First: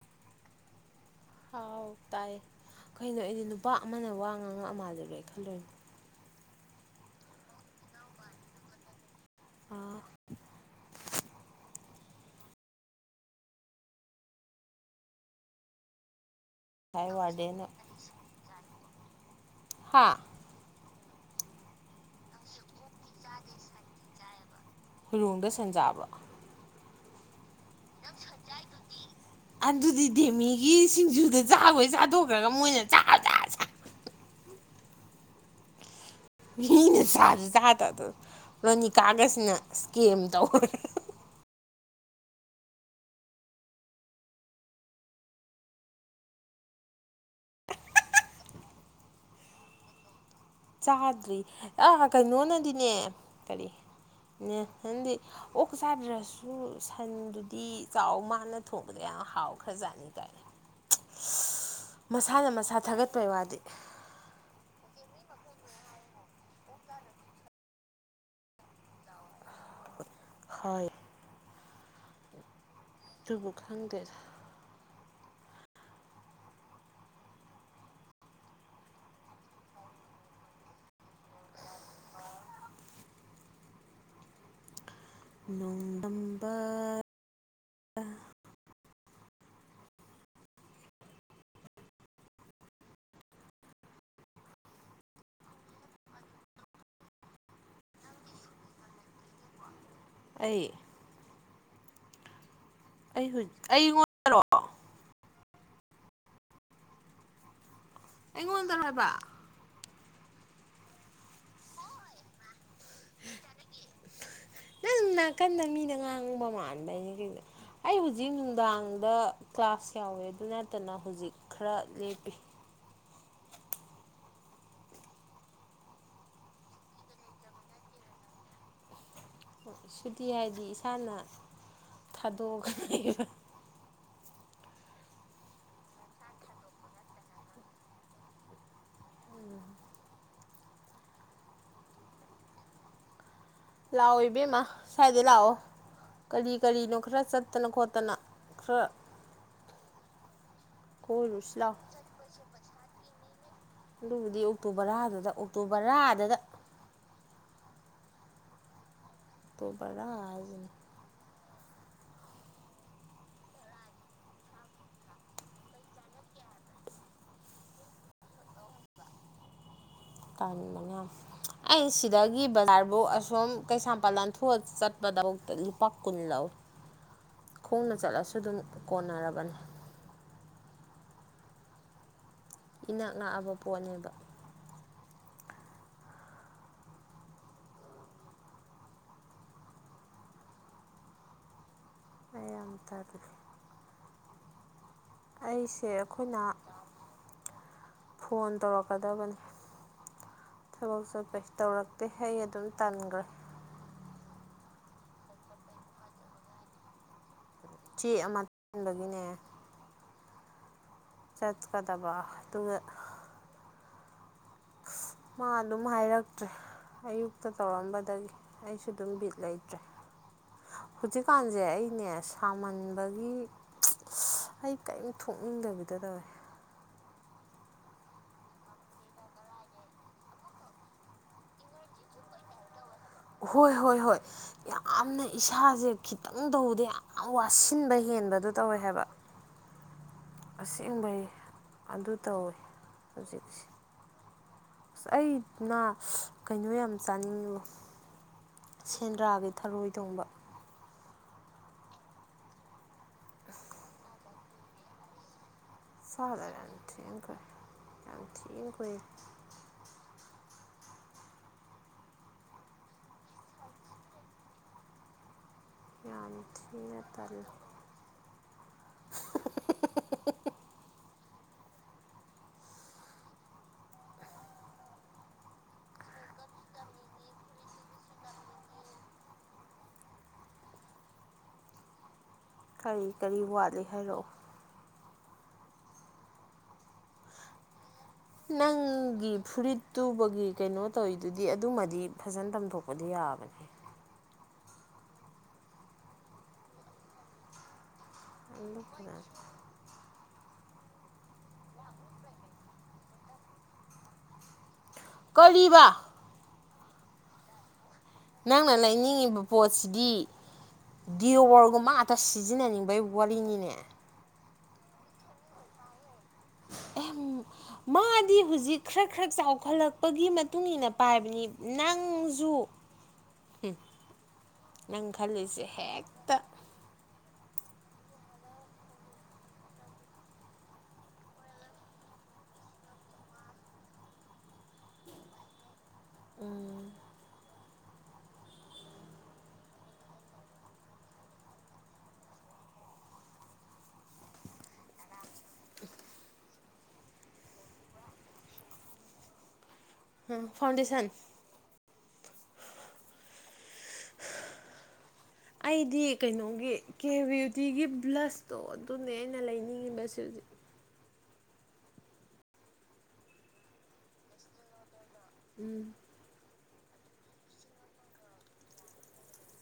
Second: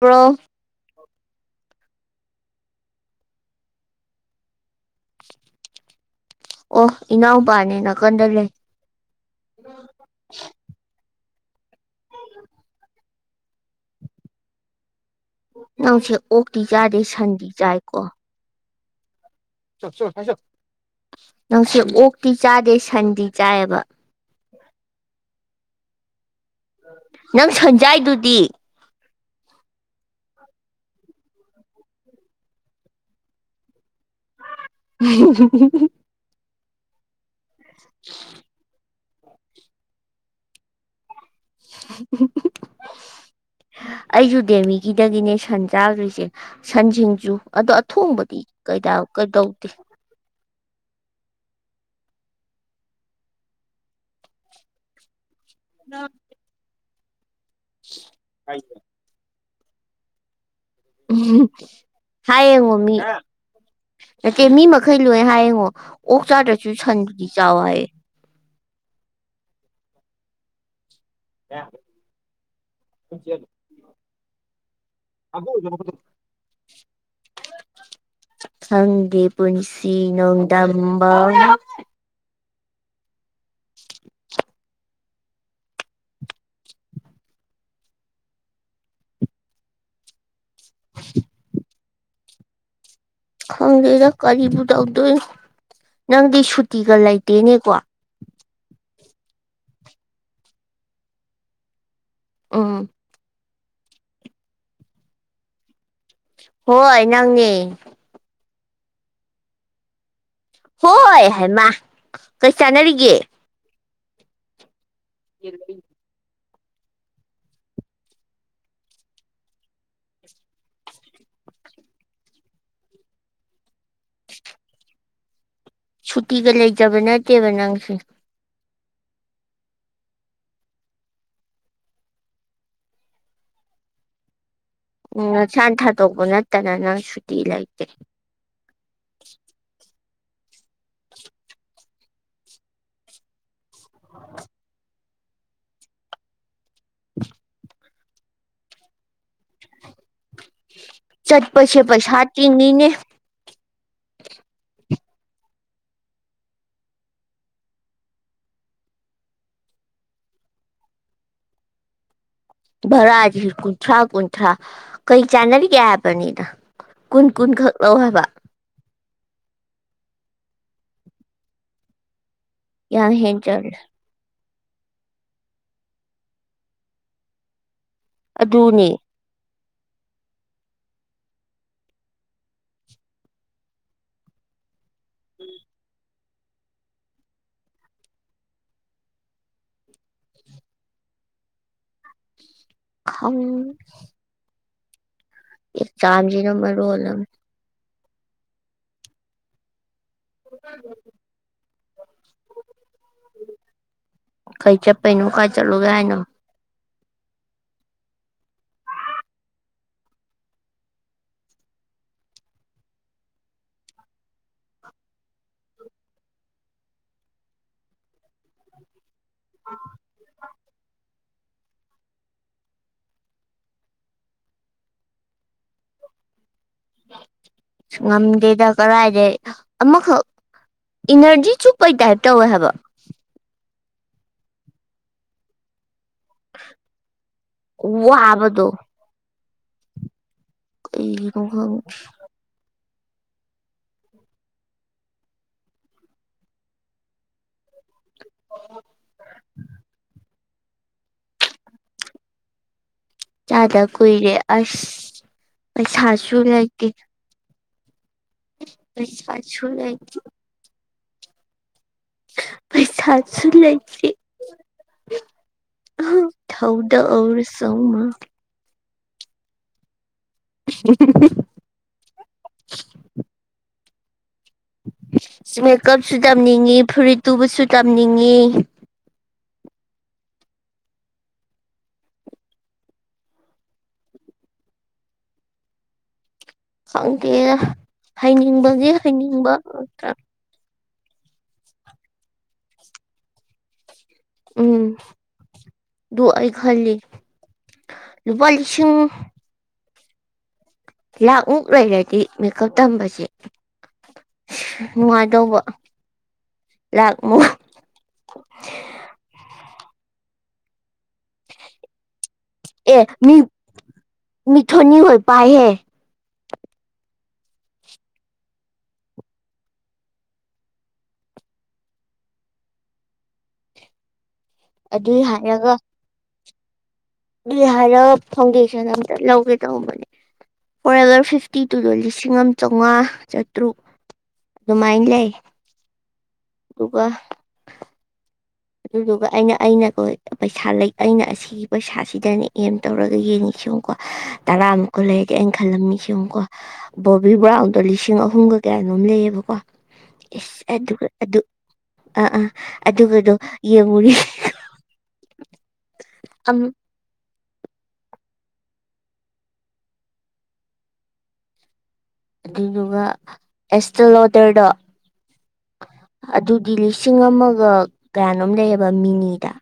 bro ꯍꯥꯎ ꯇꯥꯏꯌꯦ ꯀꯩꯅꯣ ꯑꯩꯗꯤ ꯅꯨꯄꯥ ꯑꯃꯅ ꯋꯥ ꯉꯥꯡꯉꯛ ꯑ ꯃꯥꯜꯂꯦ ꯂꯣꯏ ꯈꯜꯂꯨꯔꯦ ꯑꯣ ꯏꯅꯥꯎ ꯄꯥꯅꯦ ꯅꯥꯀꯟꯗ ꯂꯩ ꯁꯍ ꯉꯁꯥꯏ [unintelligible] ꯅꯪ ꯁꯤ ꯑꯣꯛꯇꯤ ꯆꯥꯗꯦ ꯁꯟꯗꯤ ꯋꯥꯔꯗꯦꯟꯅ ꯆꯥꯏꯀꯣ ꯆꯣ ꯍꯥ ꯑꯁ꯭ꯋꯥꯏ ꯆꯠꯂꯨ ꯅꯪꯁꯦ ꯑꯣꯛꯇꯤ ꯆꯥꯗꯦ ꯁꯟꯗꯤ ꯆꯥꯏꯌꯦꯕ ꯍꯨꯏꯔꯣꯡꯗ ꯁꯟ ꯆꯥꯕ꯭ꯔꯣ ꯅꯪ ꯁꯟ ꯆꯥꯏꯗꯨꯗꯤ ꯑꯗꯨꯗꯤ ꯗꯦꯃꯤꯒꯤ ꯁꯤꯡꯖꯨꯗꯨ ꯆꯥꯒꯣꯏ ꯆꯥꯊꯣꯛꯈ꯭ꯔꯒ ꯃꯣꯏꯅ ꯆꯥ ꯆꯥ ꯆꯥ ꯎꯍꯨꯝ ꯍꯨꯝ ꯎꯍꯨꯝ ꯎꯍꯨꯝ ꯃꯤꯅ ꯆꯥ ꯆꯥ ꯇ ꯇ ꯔꯅꯤ ꯀꯥꯒꯁꯅ ꯏꯁꯀꯦꯝ ꯇꯧꯈ꯭ꯔꯦ ꯍꯦ ꯍꯦ ꯎꯍꯨꯛ ꯎꯍꯨꯛ ꯎꯍꯨꯛ ꯑꯩꯖꯨ ꯗꯦꯃꯤꯒꯤꯗꯒꯤꯅꯦ ꯁꯟ ꯆꯥꯒ꯭ꯔꯤꯁꯦ ꯁꯟꯁꯤꯡꯖꯨ ꯑꯗꯣ ꯑꯊꯣꯡꯕꯗꯤ ꯀꯩꯗꯥꯎ ꯀꯩꯗꯧꯗꯦ ꯆꯥꯗ꯭ꯔꯤ ꯑꯥ ꯀꯩꯅꯣꯅꯗꯤꯅꯦ ꯀꯔꯤ ꯅꯦꯜꯁꯟꯗꯤ ꯑꯣꯛ ꯆꯥꯗ꯭ꯔꯁꯨ ꯁꯟꯗꯨ ꯇꯤ ꯆꯥꯎ ꯃꯥꯅ ꯊꯣꯡꯕꯗ ꯌꯥꯝ ꯍꯥꯎ ꯈꯖꯥꯠꯅꯤ ꯒꯥꯏꯅ ꯍꯥꯏꯉ ꯃꯃꯤ ꯊꯥꯒꯠꯄꯩ ꯋꯥꯗꯤ ꯅꯠꯇ ꯃꯤ ꯃꯈꯩ ꯂꯣꯏ ꯍꯥꯏꯌꯦꯡꯉꯣ ꯑꯣꯛ ꯆꯥꯗ꯭ꯔꯁꯨ ꯁꯟꯗꯨꯗꯤ ꯆꯥꯎ ꯍꯥꯏꯌꯦ ꯍꯣꯏ ꯌꯥ ꯑꯗꯨꯕꯨ ꯈꯪꯗꯦꯗ ꯁꯪꯒꯤ ꯄꯨꯟꯁꯤ ꯅꯣꯡꯗꯥꯝꯕꯥ ꯅꯣꯡꯗꯝꯕ [inaudible] ꯈꯪꯗꯣꯏꯔꯥ ꯀꯔꯤꯕꯨ ꯇꯧꯗꯣꯏ ꯅꯪꯗꯤ ꯁꯨꯇꯤꯒ ꯂꯩꯇꯦꯅꯦꯀꯣ ꯑꯩ ꯑꯣ ꯑꯩ ꯑꯩꯉꯣꯟꯔꯛꯑꯣ [unintelligible] ꯍꯣꯏ ꯅꯪꯅꯦ ꯑꯩꯉꯣꯟꯗꫪꯣ ꯍꯥꯏꯕ ꯍꯣꯏ ꯍꯩꯃꯥ ꯀꯩ ꯆꯥꯟꯅꯔꯤꯒꯦ [inaudible] ꯅꯪ ꯅꯥꯀꯟꯗ ꯃꯤꯗ ꯉꯥꯡꯕ ꯃꯥꯂ ꯑꯩ ꯍꯧꯖꯤꯛ ꯅꯨꯡꯗꯥꯡꯗ ꯀ꯭ꯂꯥꯁ ꯌꯥꯎꯋꯦ ꯑꯗꯨ ꯅꯠꯇꯅ ꯍꯧꯖꯤꯛ ꯈꯔ ꯂꯦꯞꯄꯤ [inaudible] ꯁꯨꯇꯤꯒ ꯂꯩꯖꯕ ꯅꯠꯇꯦꯕ ꯅꯪꯁꯦ ꯁꯨꯇꯤ ꯍꯥꯏꯕꯗꯤ ꯏꯁꯥꯅ ꯊꯥꯗꯣꯛꯑꯈ ꯎꯝ ꯁꯥ ꯊꯥꯗꯣꯛꯄ ꯅꯠꯇꯅ ꯅꯪ ꯁꯨꯇꯤ ꯂꯩꯇꯦ ꯎꯝ ꯂꯥꯛꯑꯣ ꯏꯕꯦꯝꯃ ꯁ꯭ꯋꯥꯏꯗꯩ ꯂꯥꯛꯑꯣ ꯀꯔꯤ ꯀꯔꯤꯅꯣ ꯈꯔ ꯆꯠꯇꯅ ꯈꯣꯠꯇ ꯇꯅ ꯈꯔ ꯀꯣꯏꯔꯨꯁꯤ ꯂꯥꯎ ꯆꯠꯄꯁꯦ ꯄꯩꯁꯥ ꯇꯤꯡꯅꯤꯅꯦ ꯑꯗꯨꯕꯨꯗꯤ ꯑꯣꯛꯇꯣꯕꯔꯥꯗꯨꯗ ꯑꯣꯛꯇꯣꯕꯔꯥꯗꯨꯗ ꯑꯣꯛꯇꯣ ꯕꯔꯥ ꯍꯥꯏꯖꯤꯅꯤ ꯚꯔꯥꯗꯤ ꯀꯨꯟꯊ꯭ꯔꯥ ꯀꯨꯟꯊ꯭ꯔꯥ ꯀꯩ ꯆꯥꯟꯅꯔꯤꯒꯦ ꯍꯥꯏꯕꯅꯤꯅ ꯀꯨꯟ ꯀꯨꯟ ꯈꯛ ꯂꯧ ꯍꯥꯏꯕ ꯇꯥꯔꯤꯛ ꯃꯉꯥ ꯑꯩ ꯁꯤꯗꯥꯥꯏ ꯃꯤ ꯕꯖꯥꯔꯕꯨ ꯌꯥꯝ ꯑꯁꯣꯝ ꯍꯦꯟꯖꯜꯂꯦ ꯀꯩꯁꯥꯝ ꯄꯥꯂꯟ ꯆꯠꯕꯗꯥꯕ ꯂꯨ ꯄꯥꯛ ꯀꯨꯟ ꯂꯑꯣ ꯈꯣꯡꯅ ꯆꯠꯂꯁꯨ ꯑꯗꯨꯝ ꯑꯗꯨꯅꯦ ꯀꯣꯟꯅꯔꯕꯅꯤ ꯏꯅꯥꯛ ꯂꯛꯑꯕ ꯄꯣꯠꯅꯦꯕ ꯎꯝ ꯑꯩ ꯌꯥꯝ ꯇꯜꯂꯦ ꯎꯝ ꯑꯩꯁꯦ ꯏꯖꯝ ꯑꯩꯈꯣꯏ ꯅꯍꯥ ꯁꯤꯅꯥ ꯃꯥꯔꫭꯜ ꯑꯃꯥ ꯐꯣꯟ ꯇꯧꯔꯛꯀꯗꯕꯅꯤ ꯊꯕꯛ ꯆꯠꯄꯩ ꯇꯧꯔꯛꯇꯦ ꯑꯩ ꯑꯗꯨꯝ ꯇꯟꯈ꯭ꯔꯦ ꯀꯩ ꯆꯞꯄꯩ ꯅ ꯈꯥꯏ ꯆꯂꯨꯒꯦꯅ ꯆꯦ ꯑꯃ ꯇꯕꯒꯤꯅꯦ ꯆꯠꯀꯗꯕ ꯇꯨ ꯃꯥ ꯑꯗꯨꯝ ꯍꯥꯏꯔꯛꯇ꯭ꯔꯦ ꯑꯌꯨꯛꯇ ꯇꯧꯔꯝꯕꯗꯒꯤ ꯑꯩꯁꯨ ꯑꯗꯨꯝ ꯕꯤ ꯂꯩꯇ꯭ꯔꯦ ꯍꯧꯖꯤꯛ ꯗꯨꯄꯥꯟꯁꯦ ꯑꯩꯅꯦ ꯁꯥꯃꯟꯕꯒꯤ ꯑꯩ ꯀꯔꯤꯝ ꯊꯣꯛꯅꯤꯡꯗꯕꯤꯗ ꯇꯧꯋꯦ ꯉꯝꯗꯦꯗ ꯀꯔꯥꯏꯗ ꯑꯃꯈꯛ ꯏꯅꯔꯖꯤ ꯆꯨꯞꯄꯩ ꯇꯥꯏꯞ ꯇꯧꯋꯦ ꯍꯥꯏꯕ ꯍꯣꯏ ꯍꯣꯏ ꯍꯣꯏ ꯌꯥꯝꯅ ꯏꯁꯥꯁꯦ ꯈꯤꯇꯪ ꯇꯧꯕꯗ ꯌꯥꯝ ꯋꯥꯁꯤꯟꯕ ꯍꯦꯟꯕꯗꯨ ꯋꯥꯕꯗꯣ ꯇꯧꯋꯦ ꯍꯥꯏꯕ ꯑꯁꯦꯡꯕꯩ ꯀꯩꯒꯤꯅꯣ ꯈꯪ ꯑꯗꯨ ꯇꯧꯏꯤ ꯍꯧꯖꯤꯛꯁ ꯑꯁ ꯑꯩꯅ ꯀꯩꯅꯣ ꯌꯥꯝ ꯆꯥꯅꯤꯡꯉꯨ ꯁꯦꯟꯗ꯭ꯔꯥꯒꯤ ꯊꯔꯣꯏ ꯊꯣꯡꯕ ꯆꯥꯗ ꯀꯨꯏꯔꯦ ꯑꯁ ꯑꯩꯁꯁꯨꯁꯨ ꯆꯥꯗ ꯌꯥꯝ ꯂꯒꯦ ꯊꯤꯅ ꯀꯨꯏ ꯌꯥꯝ ꯊꯤꯅ ꯀꯨꯏ ꯁ ꯄꯁꯨꯨ ꯌꯥ ꯄꯩꯁꯥꯁꯨ ꯂꯩꯦꯁꯤ ꯌꯥꯝ ꯊꯥꯎꯗ ꯊꯤꯅ ꯇꯜꯂꯤ ꯑꯣꯔ ꯁꯧꯃ [unintelligible] ꯃꯦꯀꯞꯁꯨ ꯇꯝꯅꯤꯡꯉꯤ ꯐꯨꯔꯤꯠ ꯇꯨꯕꯁꯨ ꯇꯝꯅꯤꯡꯉꯤ ꯀꯔꯤ ꯀꯔꯤ ꯋꯥꯠꯂꯤ ꯍꯥꯏꯔꯛꯑꯣ ꯁꯪꯀꯦ ꯅꯪꯒꯤ ꯐꯨꯔꯤꯗꯨꯕꯒꯤ ꯀꯩꯅꯣ ꯇꯧꯔꯤꯗꯨꯗꯤ ꯑꯗꯨꯃꯗꯤ ꯐꯖꯅ ꯇꯝꯊꯣꯛꯄꯗꯤ ꯌꯥꯕꯅꯦ ꯎꯝ ꯑꯩ ꯈꯔꯜꯂꯤ ꯑꯗꯨ ꯄꯥꯂꯤꯁꯤꯡ ꯐꯖꯅ ꯂꯥꯛ ꯑꯃꯨꯛ ꯂꯩꯣꯏ ꯂꯩꯦꯇ ꯃꯦꯀꯞ ꯊꯝꯝꯕꯁꯦ ꯅꯨꯡꯉꯥꯏꯗꯧꯕ ꯀꯔꯤꯕ ꯂꯥꯛꯃ ꯏꯁꯄꯣꯔꯠꯁꯗꯤ ꯗꯔꯒꯨꯝ ꯑ ꯑ ꯁꯤꯖꯤꯟꯅꯅꯤꯡꯕꯩ ꯋꯥꯔꯤꯂꯤꯅꯤꯅꯦ ꯃꯤꯊꯅꯤ ꯍ ꯄꯥꯏꯍꯦ ꯑ ꯃꯥꯗꯤ ꯍꯧꯖꯤꯛ ꯈꯔ ꯈꯔ ꯆꯥꯎꯈꯠꯂꯛꯄꯒꯤ ꯃꯇꯨꯡ ꯃꯇꯨꯡꯏꯟꯅ ꯄꯥꯏꯕꯅꯤ ꯅꯪꯁꯨ ꯎ ꯅꯪ ꯑꯗꯨꯏ ꯈꯜꯂꯤꯁꯦ ꯍꯦꯛꯇ ꯕꯤꯍꯥꯔ ꯐꯥꯎꯟꯗꯦꯁꯟ ꯑꯝꯇ ꯂꯧꯒꯦ ꯇꯧꯕꯅꯦ ꯐꯣꯔ ꯍꯒꯔ ꯐꯤꯐꯇꯤ ꯇꯨꯗꯣ ꯂꯤꯁꯤꯡ ꯑꯃ ꯆꯥꯝꯃꯉꯥ ꯆꯥꯇ꯭ꯔꯨꯛ ꯑꯗꯨꯃꯥꯏꯅ ꯂꯩ ꯑꯗꯨꯒꯒꯥ ꯑꯗꯨꯗꯨꯒ ꯑꯩꯅ ꯑꯩꯅꯀꯣ ꯄꯩꯁꯥ ꯑꯩꯅ ꯑꯁꯤꯒꯤ ꯄꯩꯁꯥꯁꯤꯗꯩꯅ ꯑꯦꯝ ꯇꯧꯔꯒ ꯌꯦꯡꯉꯁꯤꯡꯉꯨꯀꯣ ꯇꯔꯥꯃꯨꯛꯀ ꯂꯩꯔꯗꯤ ꯑꯩꯅ ꯈꯜꯂꯝꯃꯤꯁꯤꯡꯉꯨꯀꯣ ꯕꯣꯕꯤ ꯕ꯭ꯔꯥꯎꯟꯗꯣ ꯂꯤꯁꯤꯡ ꯑꯍꯨꯝꯒ ꯀꯌꯥꯅꯣꯝ ꯂꯩꯌꯦꯕꯀꯣ ꯏꯩ ꯑꯗꯨ ꯐꯥꯎꯟꯗꯦꯁꯟ ꯑꯗꯨ ꯑ ꯑꯥ ꯑꯗꯨ ꯒ ꯗꯣ ꯑꯩꯗꯤ ꯀꯩꯅꯣꯒꯤ ꯀꯦ ꯕꯤꯌꯨꯇꯤꯒꯤ ꯕ꯭ꯂꯁ ꯇꯣ ꯑꯗꯨꯅꯦ ꯑꯩꯅ ꯂꯩꯅꯤꯡꯉꯤꯕꯁ ꯍꯧꯖꯤꯛ ꯑꯗꯨꯗꯨꯒ ꯑꯦꯁ ꯂꯣꯗꯔꯗꯣ ꯎꯝ ꯗꯤ ꯂꯤꯁꯤꯡ ꯑꯃꯒ ꯀꯌꯥꯅꯣꯝ ꯂꯩꯌꯦꯕ ꯃꯤꯅꯤꯗ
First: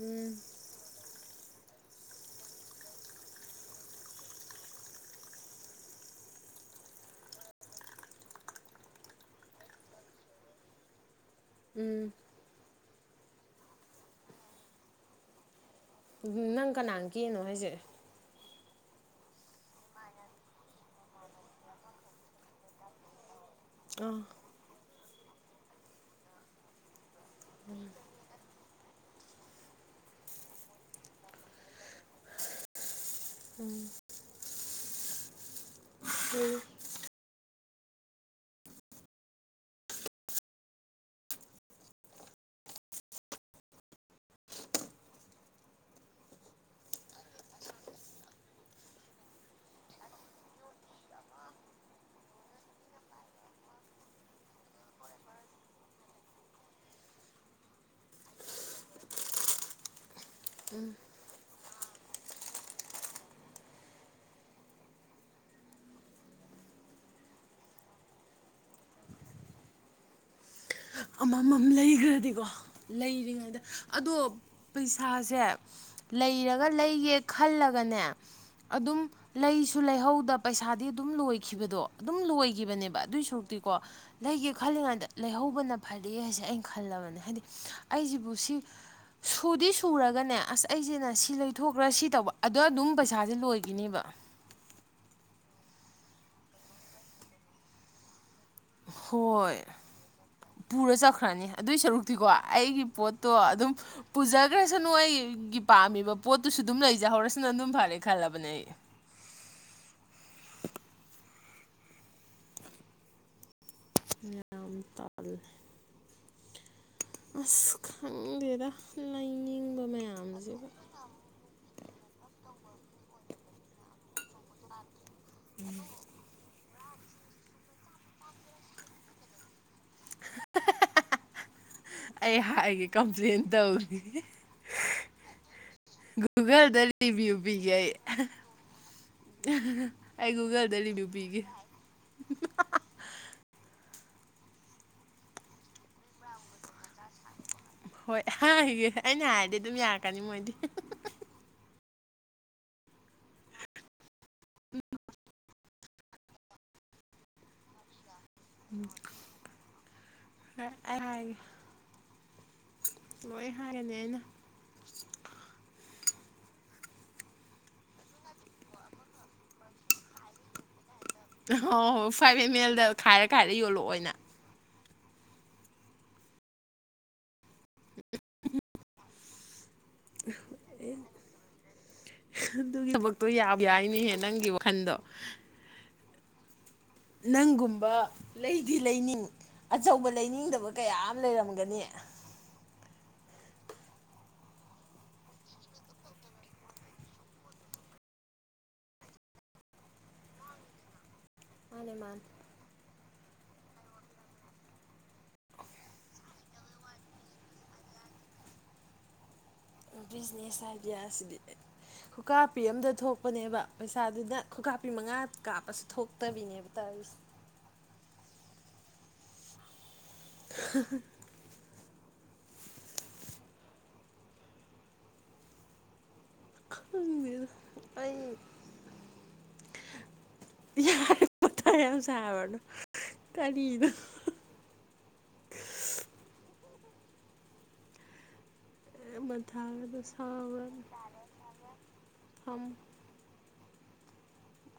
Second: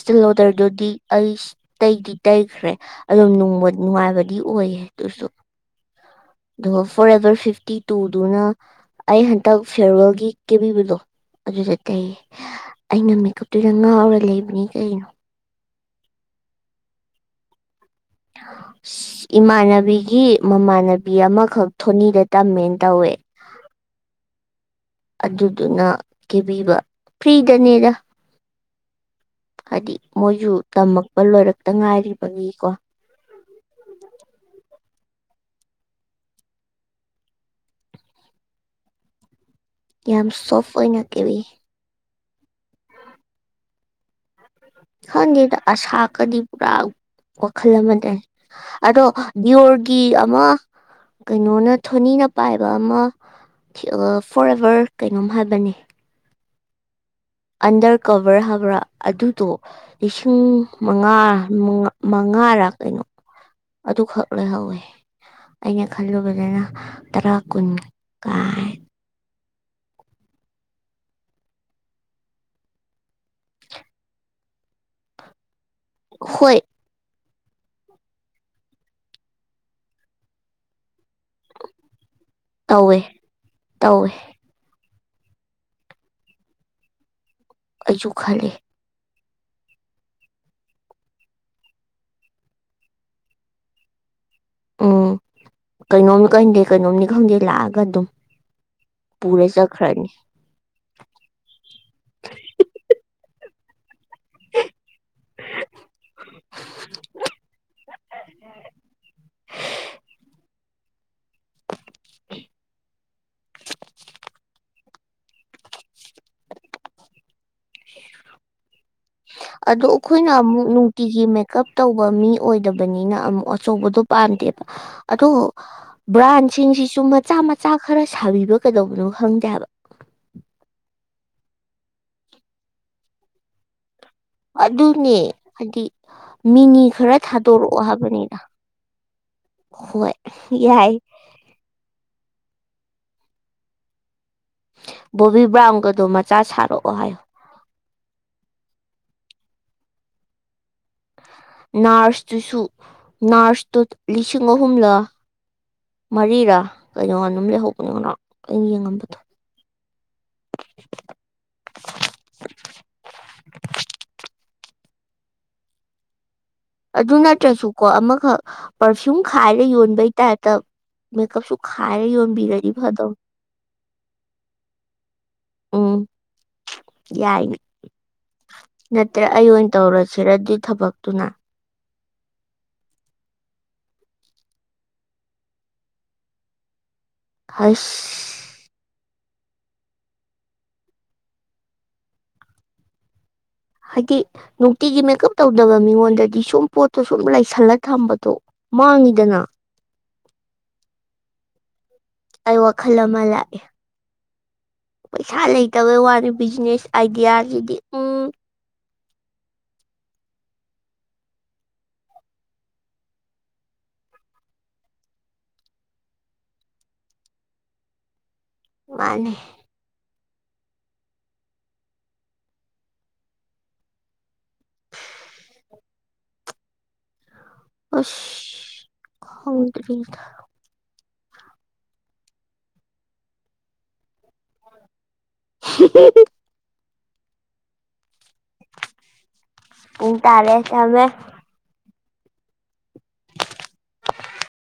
ꯎꯝ ꯗꯗꯤ ꯑꯩꯁ ꯇꯩꯗꯤ ꯇꯩꯈ꯭ꯔꯦ ꯑꯗꯨꯝ ꯅꯨꯡꯉꯥꯏꯕꯗꯤ ꯑꯣꯏꯌꯦ ꯑꯗꯨꯁꯨ ꯑꯗꯨꯒ ꯐꯣꯔ ꯑꯦꯚꯔ ꯐꯤꯐꯇꯤ ꯇꯨꯗꯨꯅ ꯑꯩ ꯍꯟꯇꯛ ꯐꯤꯌꯔꯋꯦꯜꯒꯤ ꯀꯦꯕꯤꯕꯗꯣ ꯑꯗꯨꯖꯤ ꯁꯇ ꯑꯩꯅ ꯃꯦꯀꯞꯇꯨꯗ ꯉꯥꯎꯔ ꯂꯩꯕꯅꯤ ꯀꯩꯅꯣ ꯎ ꯅꯪ ꯀꯅꯥ ꯀꯦꯔꯤꯅꯣ ꯍꯥꯏꯁꯦ ꯏꯃꯥꯟꯅꯕꯤꯒꯤ ꯃꯃꯥꯟꯅꯕꯤ ꯑꯃꯈꯛ ꯊꯣꯅꯤꯗ ꯇꯝꯃꯦꯅ ꯇꯧꯋꯦ ꯑꯥ ꯑꯗꯨꯗꯨꯅ ꯀꯦꯕꯤꯕ ꯐ꯭ꯔꯔꯤꯗꯅꯦꯔ ꯍꯥꯏꯗꯤ ꯃꯣꯏꯁꯨ ꯇꯝꯃꯛꯄ ꯂꯣꯏꯔꯛꯇ ꯉꯥꯏꯔꯤꯕꯒꯤꯀꯣ ꯎꯝ ꯎꯝ ꯌꯥꯝ ꯁꯣꯐ ꯁꯣꯔꯊ ꯑꯣꯏꯅꯥ ꯀꯦꯕꯤ ꯈꯪꯗꯦꯗ ꯑꯁꯥꯀꯗꯤ ꯄꯨꯔꯥ ꯋꯥꯈꯜ ꯑꯃꯗ ꯑꯗꯣ ꯕꯤꯌꯣꯔꯒꯤ ꯑꯃ ꯀꯩꯅꯣꯅ ꯊꯣꯅꯤꯅ ꯄꯥꯏꯕ ꯑꯃ ꯐꯣꯔ ꯑꯦꯚꯔ ꯀꯩꯅꯣꯝ ꯍꯥꯏꯕꯅꯦ ꯑꯟꯗꯔ ꯀꯚꯔ ꯍꯥꯏꯕ꯭ꯔꯥ ꯑꯗꯨꯗꯣ ꯂꯤꯁꯤꯡ ꯃꯉꯥ ꯃꯉꯥꯔꯥ ꯀꯩꯅꯣ ꯑꯗꯨꯈꯛ ꯂꯣꯏꯍꯧꯋꯦ ꯑꯩꯅ ꯈꯜꯂꯨꯕꯗꯅ ꯇꯔꯥ ꯀꯨꯟ ꯀꯥꯏ ꯑꯃꯃꯝ ꯂꯩꯈ꯭ꯔꯗꯤꯀꯣ ꯂꯩꯔꯤꯉꯩꯗ ꯑꯗꯣ ꯄꯩꯁꯥꯁꯦ ꯍꯣꯏ ꯂꯩꯔꯒ ꯂꯩꯒꯦ ꯈꯜꯂꯒꯅꯦ ꯑꯗꯨꯝ ꯂꯩꯁꯨ ꯂꯩꯍꯧꯗ ꯄꯩꯁꯥꯗꯤ ꯑꯗꯨꯝ ꯂꯣꯏꯈꯤꯕꯗꯣ ꯑꯗꯨꯝ ꯇꯧꯋꯦ ꯂꯣꯏꯈꯤꯕꯅꯦꯕ ꯑꯗꯨꯏꯁꯨꯛꯇꯤꯀꯣ ꯇꯧꯋꯦ ꯂꯩꯒꯦ ꯈꯜꯂꯤꯉꯩꯗ ꯂꯩꯍꯧꯕꯅ ꯐꯔꯦ ꯍꯥꯏꯁꯦ ꯑꯩꯅ ꯈꯜꯂꯕꯅꯦ ꯍꯥꯏꯗꯤ ꯑꯩꯁꯨ ꯑꯩꯁꯤꯕꯨ ꯈꯜꯂꯦ ꯁꯤ ꯁꯨꯗꯤ ꯁꯨꯔꯒꯅꯦ ꯑꯁ ꯑꯩꯁꯦꯅ ꯁꯤ ꯂꯩꯊꯣꯛꯈ꯭ꯔꯥ ꯁꯤ ꯇꯧꯕ ꯑꯗ ꯑꯗꯨꯝ ꯄꯩꯁꯥꯁꯦ ꯂꯣꯏꯒꯤꯅꯦꯕ ꯎꯝ ꯀꯩꯅꯣꯝꯅꯤ ꯈꯟꯗꯦ ꯀꯩꯅꯣꯝꯅꯤ ꯈꯪꯗꯦ ꯂꯥꯛꯑꯒ ꯑꯗꯨꯝ ꯄꯨꯔ ꯍꯣꯏ ꯆꯠꯈ꯭ꯔꯅꯤ ꯄꯨꯔ ꯆꯠꯈ꯭ꯔꯅꯤ ꯑꯗꯨꯏ ꯁꯔꯨꯛꯇꯤꯀꯣ ꯑꯩꯒꯤ ꯄꯣꯠꯇꯣ ꯑꯗꯨꯝ ꯎ ꯄꯨꯖꯈ꯭ꯔꯁꯅꯨ ꯑꯩꯒꯤ ꯄꯥꯝꯃꯤꯕ ꯄꯣꯠꯇꯨꯁꯨ ꯑꯗꯨꯝ ꯂꯩꯖꯍꯧꯔꯁꯤꯅ ꯑꯗꯨꯝ ꯐꯔꯦ ꯈꯜꯂꯕꯅꯦ ꯑꯩ [unintelligible] ꯑ [unintelligible] ꯑꯁ ꯈꯪꯗꯦꯔ ꯑꯗꯣ ꯑꯩꯈꯣꯏꯅ ꯑꯃꯨꯛ ꯅꯨꯡꯇꯤꯒꯤ ꯃꯦꯀꯞ ꯇꯧꯕ ꯃꯤ ꯑꯣꯏꯗꯕꯅꯤꯅ ꯑꯃꯨꯛ ꯑꯆꯧꯕꯗꯣ ꯄꯥꯝꯗꯦꯕ ꯑ ꯕ꯭ꯔꯥꯟꯁꯤꯡꯁꯤꯁꯨ ꯆꯨꯝ ꯃꯆꯥ ꯃꯆꯥ ꯈꯔ ꯁꯥꯕꯤꯕ ꯀꯩꯗꯧꯕꯅꯣ ꯈꯪꯗꯦꯕ ꯑꯩ ꯍꯥꯏꯒꯦ ꯀꯝꯄ꯭ꯂꯦꯟ ꯇꯧꯅꯤ ꯑꯗꯨꯅꯦ ꯍꯥꯏꯗꯤ ꯒꯨꯒꯜꯗ ꯃꯤꯅꯤ ꯈꯔ ꯔꯤꯚꯤꯌꯨ ꯄꯤꯒꯦ ꯊꯥꯗꯣꯔꯛꯑꯣ ꯑꯩ ꯍꯥꯏꯕꯅꯤꯅ ꯍꯣꯏ ꯑꯩ ꯒꯨꯒꯜꯗ ꯌꯥꯏ ꯔꯤꯚꯤꯌꯨ ꯄꯤꯒꯦ ꯕꯣꯕꯤ ꯕ꯭ꯔꯥꯎꯟꯒꯗꯣ ꯃꯆꯥ ꯁꯥꯔꯛꯑꯣ ꯍꯥꯏꯌꯣ ꯍꯣꯏ ꯑꯩꯅ ꯍꯥꯏꯔꯗꯤ ꯑꯗꯨꯝ ꯌꯥꯔꯛꯀꯅꯤ ꯃꯣꯏꯗꯤ ꯅꯥꯔꯁꯇꯨꯁꯨ ꯔꯁꯇꯨ ꯂꯤꯁꯤꯡ ꯑꯍꯨꯝꯂꯥ ꯃꯔꯤꯔꯥ ꯀꯩꯅꯣ ꯑꯗꯨꯝ ꯂꯩꯍꯧꯕꯅꯤꯅꯣ ꯑ [inaudible] ꯑꯗꯨ ꯅꯠꯇ꯭ꯔꯁꯨꯀꯣ ꯑꯃꯈꯛ ꯄꯔꯐ꯭ꯌꯨꯝ ꯈꯥꯏꯔ ꯌꯣꯟꯕꯩꯇꯥꯔꯦ ꯍꯣꯏ ꯍꯣꯏ ꯐꯥꯏꯚ ꯑꯦꯝ ꯑꯦꯜꯗ ꯐꯗꯧ ꯈꯥꯏꯔ ꯈꯥꯏꯔ ꯌꯣꯜꯂꯛꯑꯣꯅ ꯎꯝ ꯌꯥꯏꯅꯦ ꯅꯠꯇ꯭ꯔ ꯑꯌ ꯇꯧꯔꯁꯤꯔꯗꯤ ꯊꯕꯛꯇꯨꯅ ꯑꯗꯨꯒꯤ ꯊꯕꯛꯇꯣ ꯌꯥꯕ ꯌꯥꯏꯅꯦꯍꯦ ꯅꯪꯒꯤ ꯋꯥꯈꯜꯗꯣ ꯅꯪꯒꯨꯝꯕ ꯍꯁ ꯂꯩꯗꯤ ꯂꯩꯅꯤꯡ ꯑꯆꯧꯕ ꯂꯩꯅꯤꯡꯗꯕ ꯀꯌꯥ ꯑꯃ ꯂꯩꯔꯝꯒꯅꯤ ꯍꯥꯏꯗꯤ ꯅꯨꯡꯇꯤꯒꯤ ꯃꯦꯀꯞ ꯇꯧꯗꯕ ꯃꯤꯉꯣꯟꯗꯗꯤ ꯁꯨꯝ ꯄꯣꯠꯇꯣ ꯁꯨꯝ ꯂꯩꯁꯜꯂ ꯊꯝꯕꯗꯣ ꯃꯥꯡꯉꯤꯗꯅ ꯃꯥꯅꯦ ꯃꯥꯅꯦ ꯑꯩ ꯋꯥꯈꯜ ꯑꯃ ꯂꯥꯛꯑꯦ ꯄꯩꯁꯥ ꯂꯩꯇꯕꯩ ꯋꯥꯅꯤ ꯕꯤꯖꯤꯅꯦꯁ ꯑꯥꯏꯗꯤꯌꯥꯁꯤꯗꯤ ꯎꯝ ꯕꯤꯖꯤꯅꯦꯁ ꯑꯥꯏꯗꯤꯌꯥꯁꯤꯗꯤ ꯈꯨꯀꯥꯄꯤ ꯑꯝꯗ ꯊꯣꯛꯄꯅꯦꯕ ꯄꯩꯁꯥꯗꯨꯅ ꯈꯨꯀꯥꯄꯤ ꯃꯉꯥ ꯀꯥꯞꯄꯁꯨ ꯊꯣꯛꯇꯕꯤꯅꯦꯕ ꯇꯧꯔꯤꯔꯤꯁꯦ ꯃꯥꯅꯦ [inaudible] ꯈꯪꯃꯦꯗ ꯑ ꯍꯪ [unintelligible] ꯄꯅꯦꯁꯥꯕꯅ ꯇꯔꯤꯗ ꯃ ꯎꯨꯡ ꯇꯥꯔꯦꯁꯦ ꯑꯃꯦ ꯑꯝ